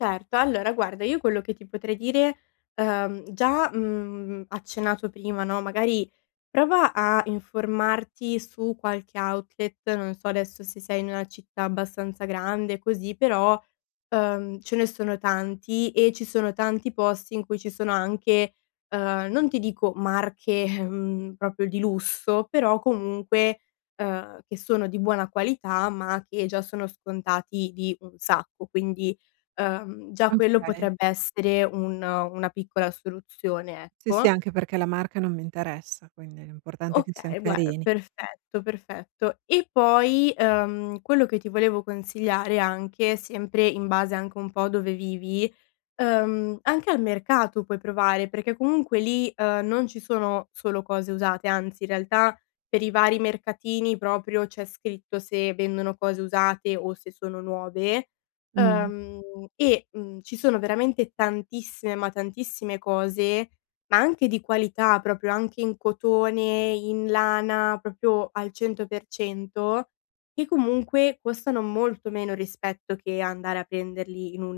Certo, allora guarda io quello che ti potrei dire, uhm, già, mhmm, accennato prima, no, magari prova a informarti su qualche outlet, non so adesso se sei in una città abbastanza grande così, però, uhm, ce ne sono tanti e ci sono tanti posti in cui ci sono anche, uhm, non ti dico marche, ehm, proprio di lusso, però comunque, uhm, che sono di buona qualità, ma che già sono scontati di un sacco. Quindi, uhm, già quello Okay. potrebbe essere un una piccola soluzione, Sì, sì, ecco. anche perché la marca non mi interessa, quindi l'importante è che sian Okay, guar carini. perfetto, perfetto. E poi, uhm, quello che ti volevo consigliare anche, sempre in base anche un po' a dove vivi, uhm, anche al mercato puoi provare, perché comunque lì, uhm, non ci sono solo cose usate, anzi, in realtà, per i vari mercatini proprio c'è scritto se vendono cose usate o se sono nuove, Mh-mh. uhm, e, mhmm, ci sono veramente tantissime, ma tantissime cose, ma anche di qualità proprio anche in cotone, in lana, proprio al 100% che comunque costano molto meno, rispetto che andare a prenderli in un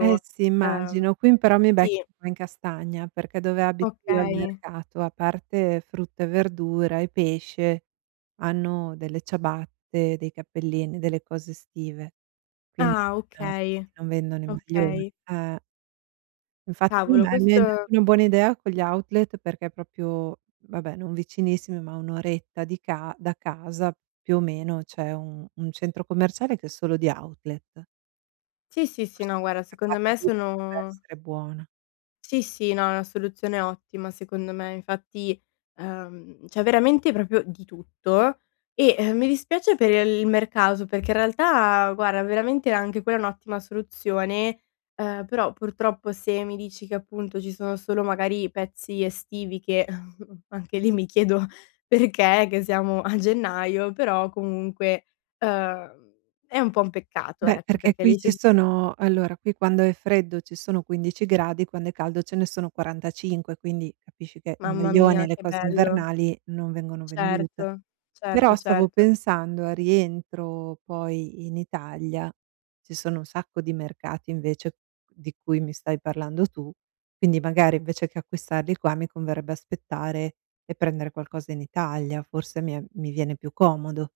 Eh sì Uhm immagino. Qui m però mi becchi sì. a in castagna, perché dove abito io, al Okay. mercato, a parte frutta e verdura e pesce, hanno delle ciabatte, dei cappellini, delle cose estive. Quindi Ah non okay, non vendono i maglioni. okay. Eh. Infatti Cavolo, [unintelligible] mi hai dato questo una buona idea con gli outlet, perché proprio vabbè non vicinissimi, ma a 1 oretta di ca da casa più o meno, c'è un un centro commerciale che è solo di outlet. Sì, sì, sì, Forse no guarda, una secondo scappata me lì potrebbe sono essere buona. Sì, sì, no, è una soluzione ottima secondo me. Infatti, uhm, c'è veramente proprio di tutto e, ehm, mi dispiace per il mercato, perché in realtà guarda veramente anche quella è un'ottima soluzione, uhm, però purtroppo se mi dici che, appunto, ci sono solo magari pezzi estivi che anche lì mi chiedo perché, che siamo a gennaio? Però comunque, uhm, è un po' un peccato Beh, ecco, perché perché qui lì ci ci si sono allora qui quando è freddo ci sono 15 gradi, quando è caldo ce ne sono 45, quindi capisci che il Mamma maglione e mia, le che cose bello. invernali non vengono vendute. Certo, certo, Però stavo certo. pensando, al rientro poi in Italia, ci sono un sacco di mercati invece di cui mi stai parlando tu, quindi magari, invece che acquistarli qua, mi converrebbe aspettare e prendere qualcosa in Italia, forse mi è mi viene più comodo.